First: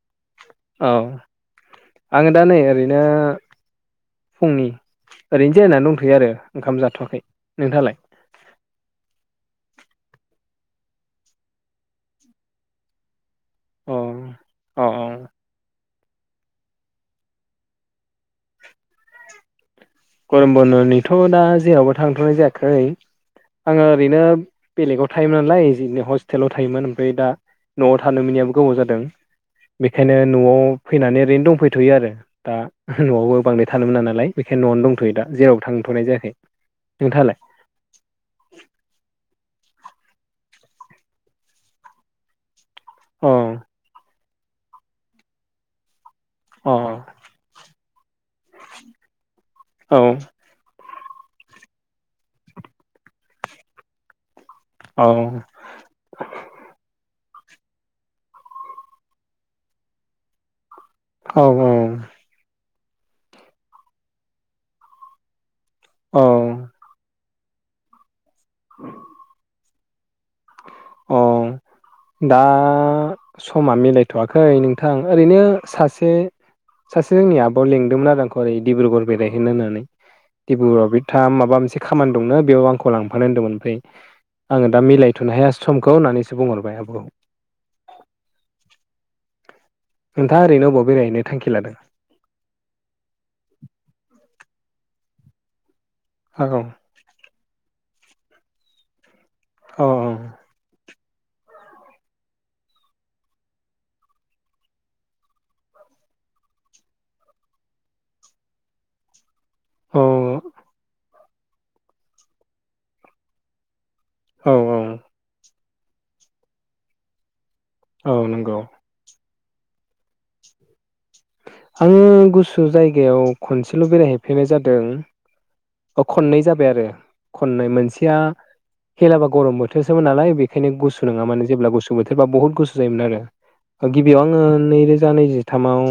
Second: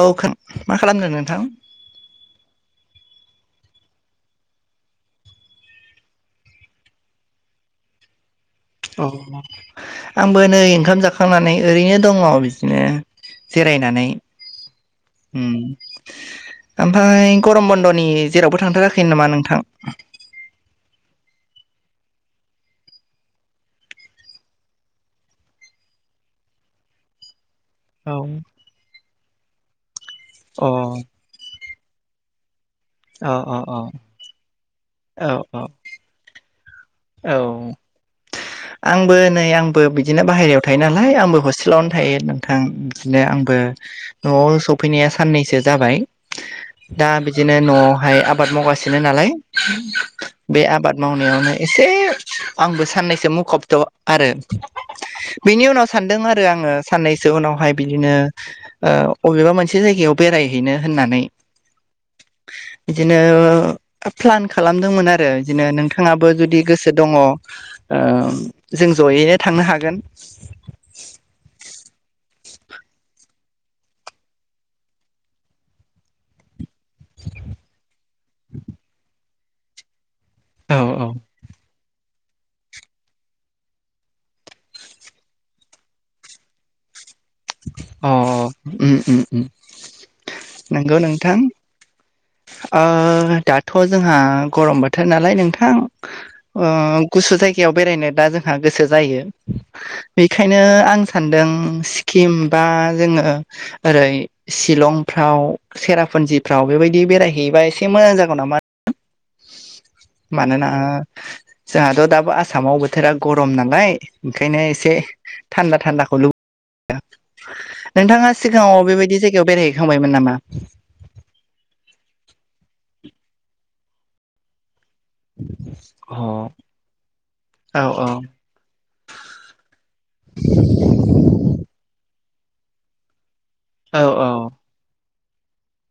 औखो औ आङो दा नै ओरैनो फुंनि ओरैनो जेरायनानै दंथ'यो आरो ओंखाम जाथ'वाखै नोंथालाय? औ आंबो नै ओंखाम जाखांनानै ओरैनो दङ। बिदिनो अ जिरायनानै अ अ उम ओमफाय गरम बन्द'नि जेरावबो थांथाराखै नामा नोंथां? गरम बन्द'निथ' दा जेरावबो थांथ'नाय जायाखै। आङो ओरैनो बेलेगाव थायोमोन नालायनो हस्टेलाव थायोमोन ओमफ्राय दा न'आव औ थानो मोननियाबो गोबाव जादों बेखायनो न'आव अ फैनानै ओरैनो दंफैथ'यो आरो। दा अ न'आवबो बांद्राय अ थानो मोना नालाय बेखायनो न'आवनो दंथ'यो औ दा जेरावबो थांथ'नाय जायाखै। नोंथाङालाय औ। आंबो नै आंबो बिदिनो बाहेरायाव थायो नालाय आंबो हस्टेलावनो थायो। नों थां बिदिनो अ आंबो न'आव सफैनाया साननैसो जाबाय। औ दा बि दिनो न'आवहाय आबाद मावगासिनो नालाय औ बे आबाद मावनायावनो एसे आंबो साननैसो मुखबथ' आरो बेनि उनाव सानदों आरो आङो साननैसो उनावहाय बिदिनो अबेबा मोनसे जायगायाव बेरायहैनो होननानै। औ बिदिनो प्लान खालामदोंमोन आरो बिदिनो नोंथाङा औ बो जुदि गोसो दङ ओ जों जयैनो थांनो हागोन। [unintelligible] औ [inaudible] दा समा मिलायथ'वाखै नोंथां ओरैनो सासे सासे जोंनि आब'आव लेंदोंमोन आरो आंखौ ओरै डिब्रिगर बेरायहैनो होननानै औ डब्रिगरआव औ बिथांङा माबा मोनसे खामानि दंना बेयाव आंखौ लांफानो होन्दोंमोन। ओमफ्राय आङो दा मिलायथ'नो हायासै। समखौ होननानैसो बुंहरबाय आबौखौ। अ-अ उम-उम-उम नोंथाङा ओरैनो अबाव नंगौ बेरायहैनो नोंथां। थांखि लादों ओ दाथ' जोंहा गरम बोथोर नालाय नोंथां। औ ओ गुसु जायगायाव बेरायनो दा जोंहा गोसो जायो। अ अह। ओंखायनो आं सान्दों सिकिम बा जोङो ओरै शिलंफ्राव सेरापुन्जिफ्राव बेबायदि बेरायहैयोबा एसे मोजां जागौ नामा औ मानोना जोंहाथ' दाबो आसामाव बोथोरा गरम नालाय औ ओंखायनो औ एसे थान्दा थान्दाखौ लुबैयो। औ नोंथाङा नंगौ सिगाङाव बेबायदि जायगायाव बेरायहैखांबायमोन नामा? आङो गुसु जायगायाव खनसेल' बेरायहैफैनाय जादों। अ औ खननै जाबाय आरो खननै। औ औ मोनसेया हेलाबा गरम बोथोरसोमोन नालाय बेखायनो गुसु नङामोन। जेब्ला गुसु बोथोरा बहुत गुसु जोयोमोन आरो। [inaudible] गिबियाव आङो नैरोजा नैजि थामाव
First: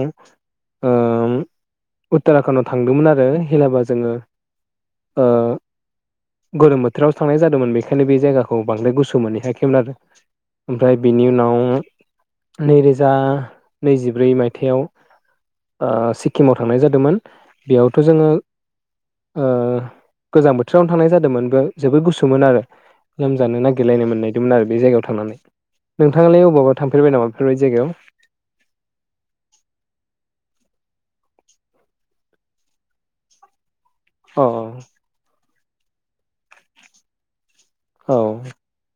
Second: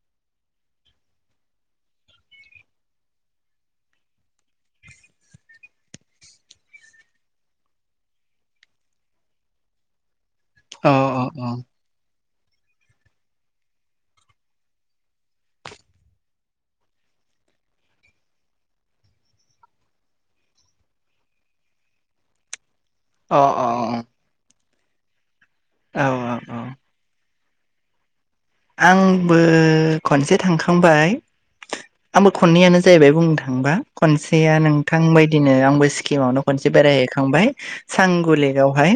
उत्तराखन्डआव थांदोंमोन आरो। हेलाबा जोङो ओ गोरोम बोथोराव थांनाय जादोंमोन बेखायनो बे जायगाखौ बांद्राय गुसु मोनहैयाखैमोन आरो। औ ओमफ्राय बेनि औ उनाव नैरोजा नैजिब्रै मायथाइयाव ओ सिक्किमाव थांनाय जादोंमोन। बेयावथ' जोङो ओह गोजां बोथोरावनो थांनाय जादोंमोन बे जोबोद गुसुमोन आरो अ लोमजानो अ नागिरनो मोननाय। मोन आरो बे जायगायाव थांनानै। औ नोंथाङालाय औ अबावबा थांफेरबाय नामा बेफोरबायदि जायगायाव? आंबो खनसे थांखांबाय। आंबो खननैयानो जाहैबाय बुंनो थाङोबा खनसेया नोंथां बायदिनो आंबो सिक्किमावनो खनसे बेरायहैखांबाय। सांगु लेकवहाय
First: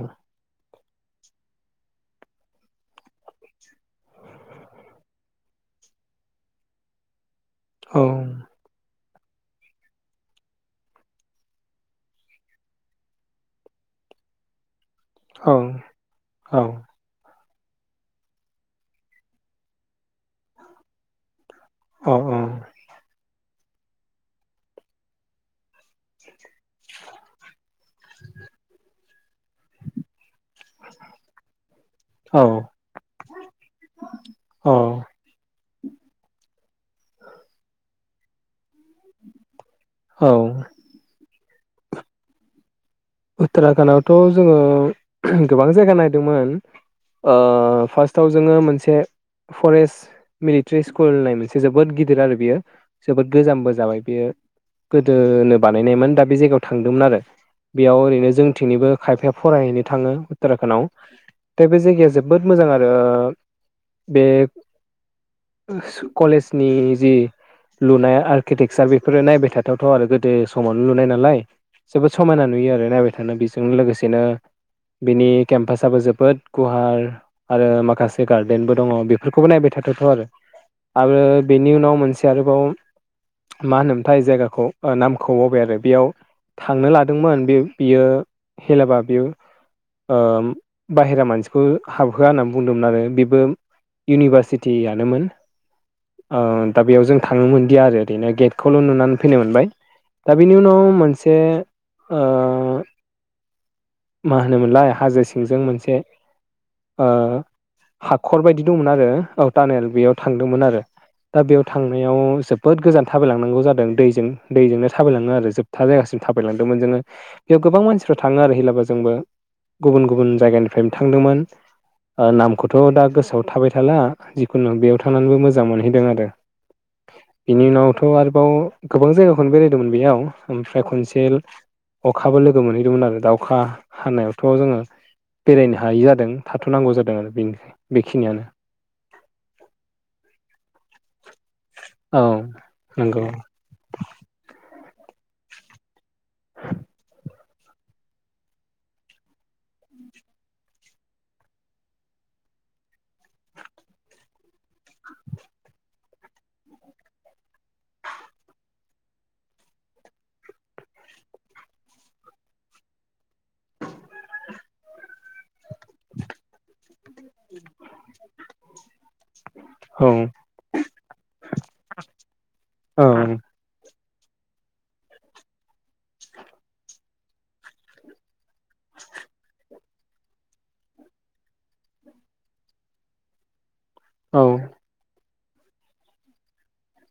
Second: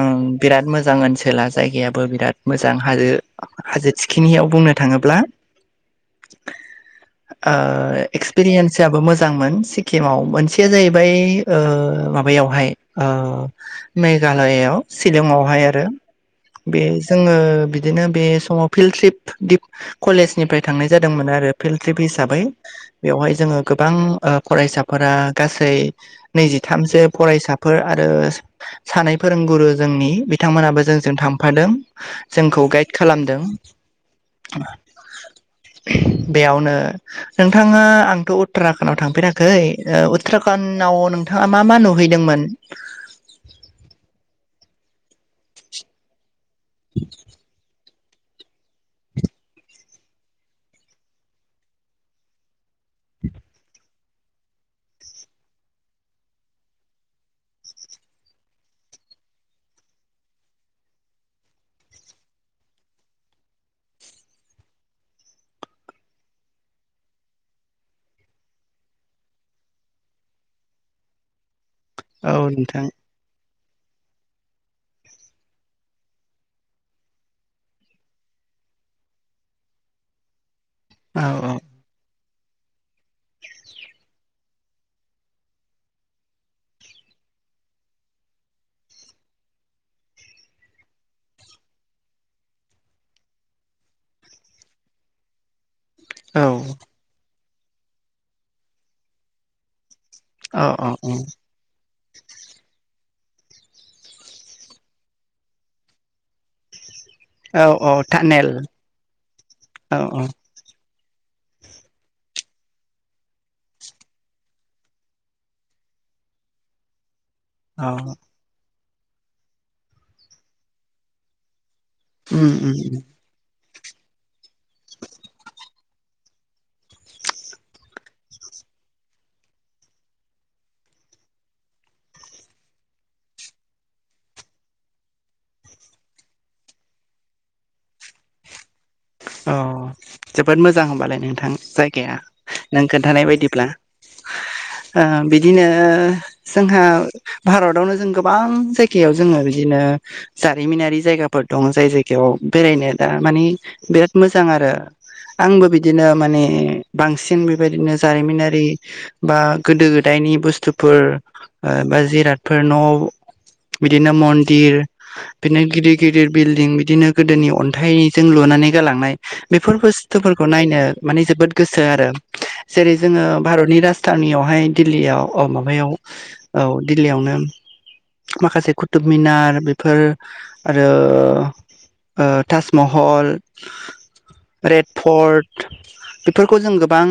ओम बिराद मोजां ओनसोला जायगायाबो बिराद मोजां हाजो थिखिनियाव बुंनो थाङोब्ला ओ एक्सपिरियेन्साबो मोजांमोन। सि किमाव मोनसेया जाहैबाय ओ माबायावहाय ओ मेघालयआव शिलंआवहाय आरो बे उत्तराखन्डआवथ' जोङो बिदिनो् बे समाव फिल्ड ट्रिप दिप कलेजनिफ्राय थांनाय जादोंमोन आरो फिल्ड ट्रिप हिसाबै। बेवहाय जोङो गोबां ओ फरायसाफोरा गासै नैजिथामसो फरायसाफोर आरो सानै फोरोंगुरु जोंनि बिथांमोनाबो जोंजों थांफादों। जोंखौ गाइड खालामदों। बेयावन नोंथाङा आंथ' उत्तराखान्डआव थांफेराखै। ओ उत्तराखडआव नोंथाङा मा मा नुहैदोंमोन? उत्तराखणडआवथ' जोङो गोबां जायगा नायदोंमोन। ओ फार्स्ट टाव जोङो मोनसे फरेस्ट मिलिट्रि स्कुल होननाय मोनसे जोबोद गिदिर आरो बेयो जोबोद गोजामबो जाबाय बेयो। गोदोनो बानायनायमोन दा बे जायगायाव थांदोंमोन आरो। बेयाव ओरैनो जोंथिंनिबो खायफाया फरायहैनो थाङो उत्तराखणडआव। दा बे जायगाया जोबोद मोजां आरो बे कलेजनि जि लुनाय आर्किटेक्सार बेफोरो नायबाय थाथावथ' आरो। गोदो समावनो लुनाय नालाय जोबोद औ समायना न नोंथां बायथानो। बेजों लोगोसेनो बिनि केम्पासाबो जोबोद गुवार। आरो माखासे गार्देनबो दङ बेफोरखौबो नायबाय थाथावथाव' आरो। आरो औ बेनि उनाव मोनसे आरोबाव मा होनोमथाय जायगाखौ ओ नामखौ बावबाय आरो बेयाव थांनो लाद मोन बे बियो हेलाबा बियो ओ बाहेरा मानसिखौ हाबहोआ होननानै बुंदोंमोन आरो बेबो इउनिभारसिटियानोमोन। औ दा बेयाव जों थांनो मोनदिया आरो ओरैनो गेटखौल' नुनानै फैनो मोनबाय। दा बिनि औ उनाव औ औ मोनसे ओ मा होनोमोनलाय हाजो सिंजों मोनसे ओ औ औ हाखर टानेल बायदि दंमोन आरो औ टानेल औ बेयाव औ थांदोंमोन आरो। दा बेयाव थांनायाव जोबोद गोजान थाबायलांनांगौ जादों दैजों दैजोंनो थाबायलाङो आरो जोब था जायगासिम थाबायलांदोंमोन जोङो। बेव गोबां औ मानसिफ्रा थाङो आरो हिलाबो जोंबो गुबुन गुबुन जायगानिफ्रायनो थांदोंमोन। ओ उम नामखौथ' उम दा गोसोआव थाबाय थाला जिखुनु बेयाव थांनानैबो मोजां मोनहैदों आरो। बेनि उनावथ' आरोबाव गोबां जायगाखौनो बेरायदोंमोन बेयाव ओमफ्राय खनसे अखाबो लोगो मोनहैदोंमोन आरो दा अखा हानायावथ' जोङो बेरायनो हायि जादों थाथ'नांगौ जादों आरो बेनो बेखिनियानो। अ' जोबोद मोजां होमबालाय नोंथां जायगाया औ नों खोन्थानाय नंगौ बायदिब्ला। ओ बिदिनो जोंहा भारतआवनो जों गोबां जायगायाव जोङो बिदिनो जारिमिनारि जायगाफोर दं जाय जायगायाव बेरायनो दा मानि बिराद मोजां आरो। आंबो बिदिनो माने बांसिन बेबायदिनो जारिमिनारि बा गोदो गोदायनि बुस्थुफोर बा जिरादफोर न' बिदिनो मन्दिर, बिदिनो गिदिर गिदिर बिल्डिं दिनो गोदोनि अन्थाइजों लुनानै गालांनाय बेफोर औ बुस्थुफोर खौ नायनो माने जोबोद गोसो आरो। जेरै औ जोङो भारतनि राजथानियावहाय दिल्लीआव अ' माबायाव औ दिल्लीआवनो माखासे कुतुब मिनार फोर आरो ओ ताजमहल औ रेड फर्ट बेफोरखौ जों गोबां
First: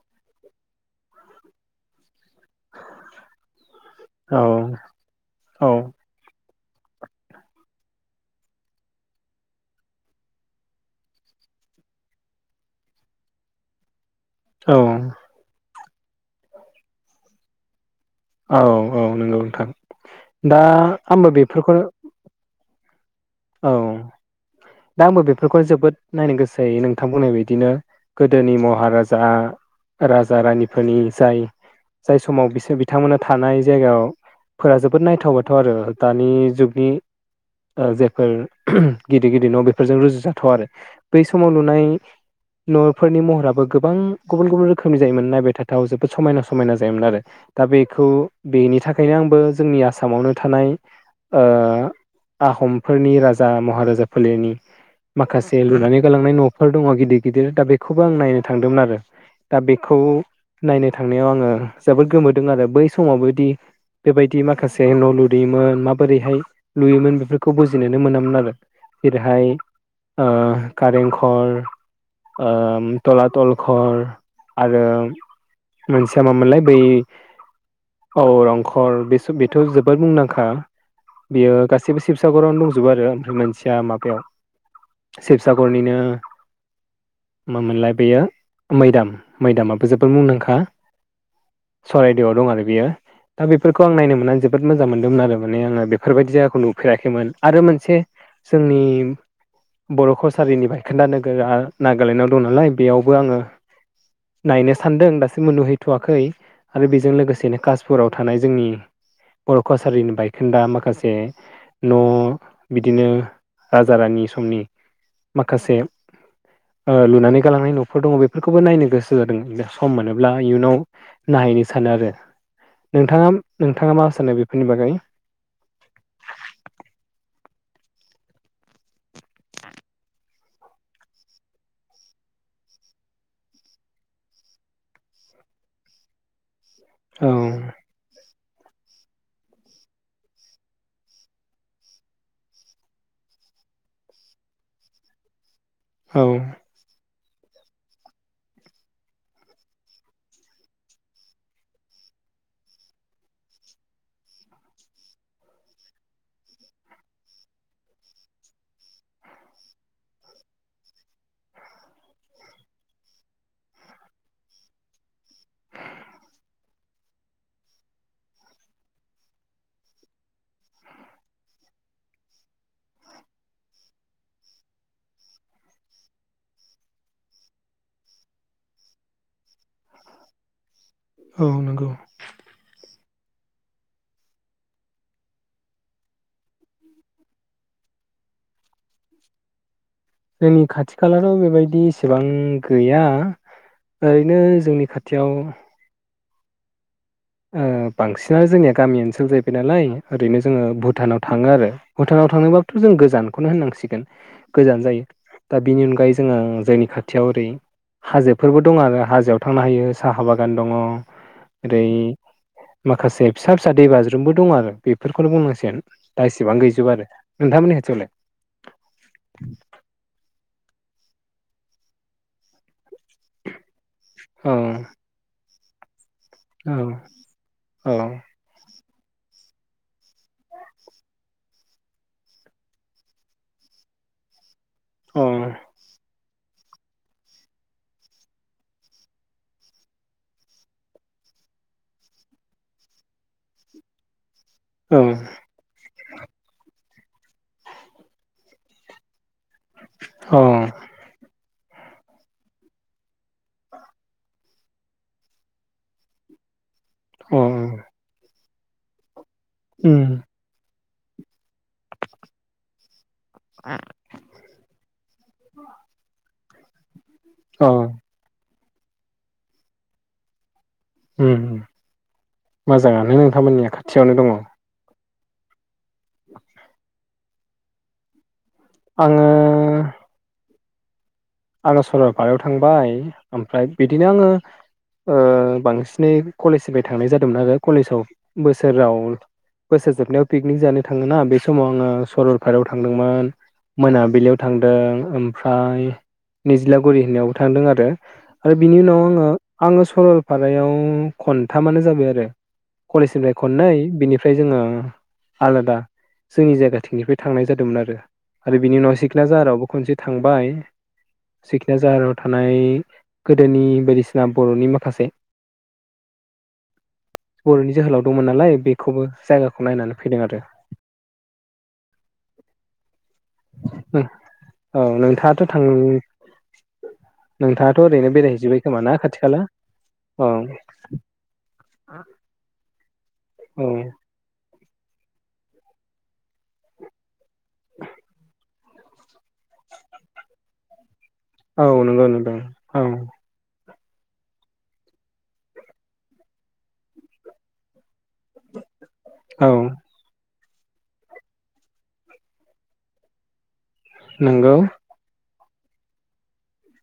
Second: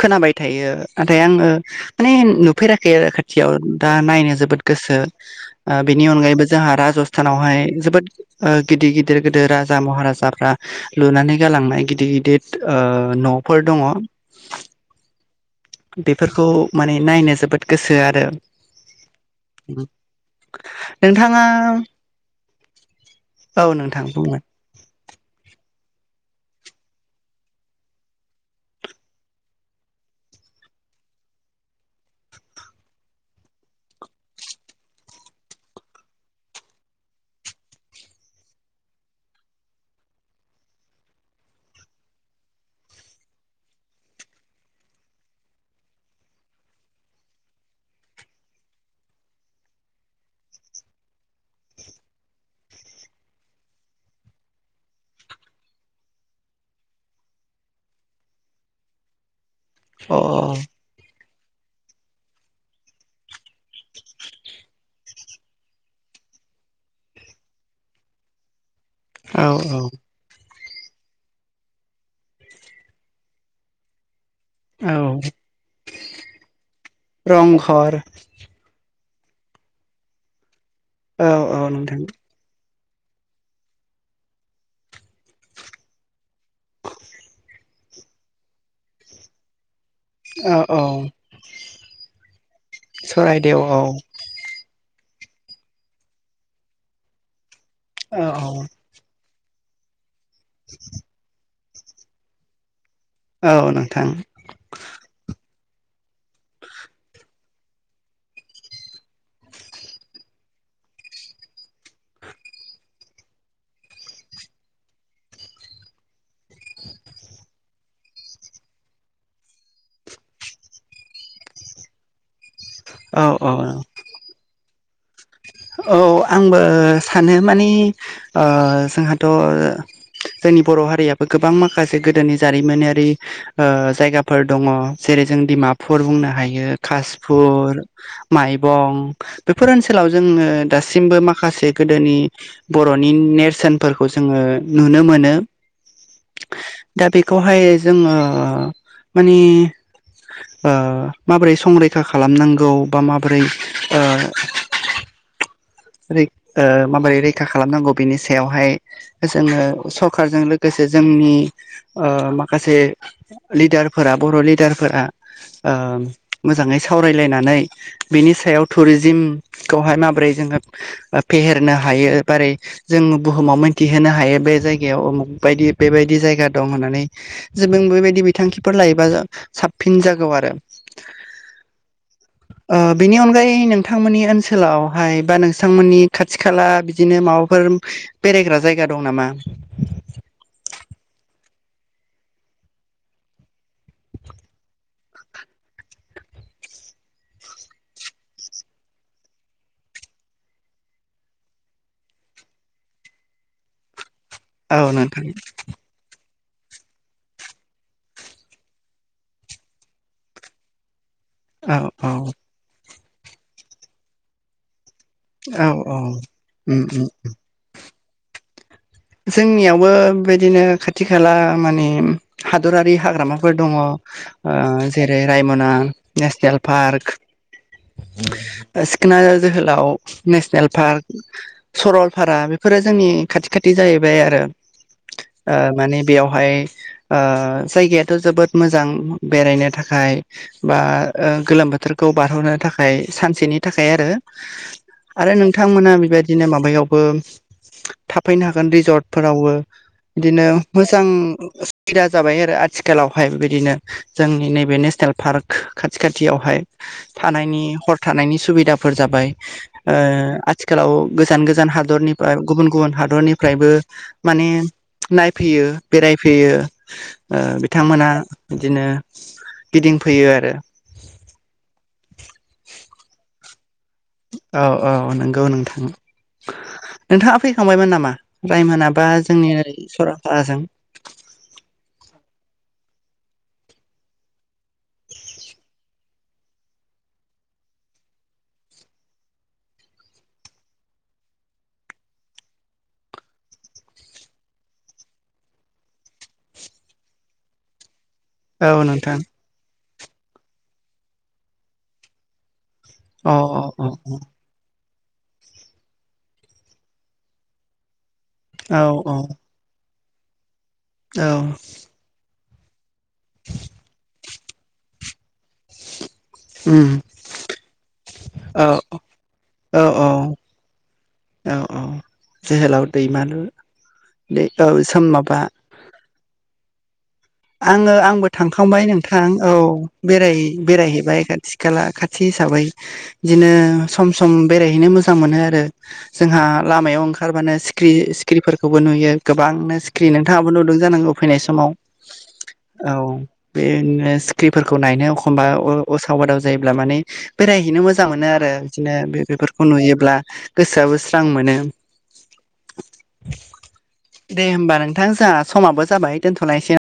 खोनाबाय थायो नाथाय आङो माने नुफेराखै आरो खाथियाव दा नायनो जोबोद गोसो ओ औ बि नि अनगायैबो जोंहा राजस्थानआव हाय जोबोद ओ गिदिर गिदिर गोदो राजा महाराजाफ्रा लुनानै गालांनाय गिदिर गिदिर ओ न'फोर दङ'। औ। बेफोरखौ माने नायनो जोबोद गोसो आरो। औ औ नंगौ नोंथां। दा आंबो नोंथाङा बेफोरखौ औ नोंथां बुंलाय। दा आंबो बेफोरखौ जोबोद नायनो गोसो जायो नोंथां बुंनाय बायदिनो। गोदोनि महाराजा, राजा रानिफोरनि जाय जाय समाव बिसोर बिथांमोना थानाय जायगायाव फोरा जोबोद नायथाव बाथाव आरो दानि जुगनि ओ जे फोर गिदिर गिदिर न' बेफोरजों रुजुजाथाव आरो बै समाव लुनाय न'फोरनि महराबो गोबां गुबुन गुबुन रोखोमनि जायोमोन नायबाय थाथाव जोबोद समायना समायना जायोमोन आरो। दा बेखौ बेनि थाखायनो आंबो जोंनि आसामआवनो थानाय ओ आहमफोरनि राजा महाराजा फोलेरनि माखासे लुनानै गालांनाय न'फोर दङ' गिदिर गिदिर दा बेखौबो आं नायनो थांदोंमोन आरो। दा बेखौ अ नायनो थांनायाव आङो जोबोद गोमोदों आरो बै समावबोदि बेबायदि माखासे न' लुदैयोमोन माबोरैहाय लुयोमोन बेफोर खौ बुजिनोनो मोनामोन आरो। जेरैहाय अ औ औ ओ कारेंघर ओम थलाथल घर आरो औ मोनसेया मामोनलाय बै रंघर अ' रं घर बेस-बेथ' जोबोर मुंदांखा औ बियो औ गासिबो नोंथां शिबसागरआवनो दंजोबो आरो ओमफ्राय मोनसेया माबायाव शिबसागरनिनो मा मोनलाय बेयो मैदाम मैदामाबो जोबोर औ मुंदांखा औ चरायदेवआव दं आरो बेयो। दा सरायदेव बेफोरखौ औ आं नायनो मोन्नानै जो बोर मोजां मोनदोंमोन आरो माने आङो बेफोरबायदि जायगाखौ नुफेराखैमोन, आरो मोनसे औ औ जोंनि बर' कसारिनि बायखोन्दा नोगोरा नागालेण्डआव दं नालाय बेयावबो आङो औ नोंथां नायनो सान्दों दासिमबो नुहैथ'वाखै आरो बेजों लोगोसेनो कासपुराव थानाय जोंनि बर' कसारिनि बायखोन्दा माखासे न' बिदिनो राजा रानि समनि माखासे ओ लुनानै गालांनाय न'फोर दङ' बेफोरखौबो नायनो गोसो जादों दा सम मोनोब्ला इयुनाव नाहैनो सानो आरो औ नोंथाङा औ नोंथाङा मा सानो बेफोरनि बागै औ आंबो सानो मानि ओ-जोंहाथ' जोंनि बर' हारियाबो गोबां माखासे गोदोनि जारिमिनारि ओ-जायगाफोर दङ जेरै जों डिमापुर बुंनो हायो। औ कासपुर माइबं बेफोर ओनसोलाव जोङो दासिमबो माखासे गोदोनि बर'नि नेरसोनफोरखौ जोङो नुनो मोनो। औ। दा बेखौहाय जोङो मानि ओ-माबोरै संरैखा खालामनांगौ बा माबोरै ओ- रै ओ-माबोरै रैखा खालामनांगौ बिनि सायावहाय जोङो सरखारजों लोगोसे ओ जोंनि माखासे लिडारफोरा बर' लिडारफोरा ओ-मोजाङै सावरायलायनानै बिनि सायाव टुरिजिम खौहाय माबोरै जोङो ओ-फेहेरनो हायो बारै जों बुहुमाव मोनथिहोनो हायो बे जायगायाव अमुक बायदि बेबायदि जायगा दं होननानै। जे बेबायदि बिथांखिफोर लायोबा साबसिन जागौ आरो। औ नंगौ ओ बेनि अनगायै नोंथांमोननि ओन- -सोलावहाय बा नोंथांमोननि खाथि खाला बिदिनो माबाफोर। बेरायग्रा जायगा दं नामा? जोंनि खाथि खालाथ' बेबायदि एसेबां गैया। ओरैनो जोंनि खाथियाव ओ बांसिनानो जोंनिया गामि ओनसोल जाहैबाय नालाय ओरैनो जोङो भुटानाव थाङो आरो। भुटानाव थांनोबाबोथ' जों गोजानखौनो होननांसिगोन। औ गोजान जायो नोंथां दा बिनि अनगायै जोङो जोंनि खा - थियाव ओरै हाजोफोरबो दंङ आरो हाजोआव थांनो हायो साहा बागान दंङ। औ औ माखासे फिसा फिसा दैबाज्रुमबो दं आरो। बेफोरखौनो औ बुंनांसिगोन औ दा एसिबां उम गैजोबा उम आरो नोंथांमोननि खाथियावलाय? जोंनियावबो बेदिनो खाथि खाला माने हादरारि हाग्रामाफोर दंङ। औ ओ-जेरै रायम'ना नेसनेल औ पार्क। औ सिखोना जोहोलाव नेसनेल पार्क सरलपारा बेफोरो जोंनि खाथि खाथि। दथ जाहैबाय आरो ओ माने बेयाव -हाय ओ जायगायाथ' जोबोद मोजां बेरायनो थाखाय। बा ओ गोलोम बोथोरखौ बारहरनो थाखाय सानसेनि थाखाय आरो। औ आरो नोंथांमोना बेबायदिनो माबायावबो। फैनो हागोन रिजर्टफोरावबो। औ बिदिनो मोजां सुबिदा जाबाय आरो आ- थिखालावहाय बेबायदिनो जोंनि नैबे नेसनेल पार्क खाथि खाथियावहाय। औ थानायनि हर थानायनि सुबिदाफोर जाबाय ओ उम आथ थिखालाव गोजान गोजान हादरनिफाय गुबुन गुबुन हादरनिफ्रायबो माने नायफैयो बेरायफैयो ओ औ बिथांमोना। बिदिनो गिदिंफैयो आरो। उम उम मोजाङानो नोंथांमोननिया खाथियावनो दंङ। औ औ नोंगौ नोंथां। नोंथाङा फैखांबायमोन नामा? रायमोना बा आङो जोंनि ओरै सरलफाराजों? आंङो सरलपारायाव थांबाय ओमफ्राय बिदिनो आंङो। ओ बांसिनै कलेजनिफ्राय थांनाय जादोंमोन आरो कलेजाव बोसोराव। बोसोर जोबनायाव पिकनिक जानो थाङोना बे समाव आङो सरलपारायाव थांदोंमोन। मोनाबिलियाव थांदों ओमफ्राय निजलागुरि होननायावबो थांदों आरो आरो औ बिनि उनाव नोंथां आंङो आंङो सरलपारायाव खन्थामानो जाबाय आरो। कलेजनिफ्राय अ खननै अ बिनिफ्राय जोंङो आलादा जोंनि जायगाथिंनिफ्राय थांनाय जादोंमोन आरो औ बिनि उनाव औ सिखना जाहारावबो खनसे थांबाय औ सिखना जाहाराव थानाय गोदोनि बायदिसिना बर'नि माखासे [unintelligible] बर'नि जोहोलाव दंमोन नालाय औ बेखौबो जायगाखौ औ नायनानै फैदों आरो। औ औ जोहोलाव दैमालु दै औ सोम माबा नोंथाङाथ' थां नोंथाङाथ' आंङो ओरैनो आंबो बेरायहैजोब्बाय खोमा थांखांबाय ना खाथि नोंथां खाला औ औ बेराय बेरायहैबाय खाथि खाला खाथि हिसाबै। बिदिनो औ सम सम बेरायहैनो मोजां मोनो आरो, जोंहा लामायाव ओंखारबानो सिखिरि सिखिरिफोर खौबो नुयो गोबांनो स्क्रि नोंथाङाबो नुदों जानांगौ फैनाय औ समाव। नंगौ नंगौ औ बेनो सिख्रिफोरखौ नायनो एखमबा असाव बादाव जायोब्ला माने बेरायहैनो मोजां मोनो आरो बिदिनो औ बेफोरखौ नुयोब्ला गोसोआबो स्रां मोनो। दे नंगौ होमबा नोंथां जोंहा समाबो जाबाय दोनथ'लायसै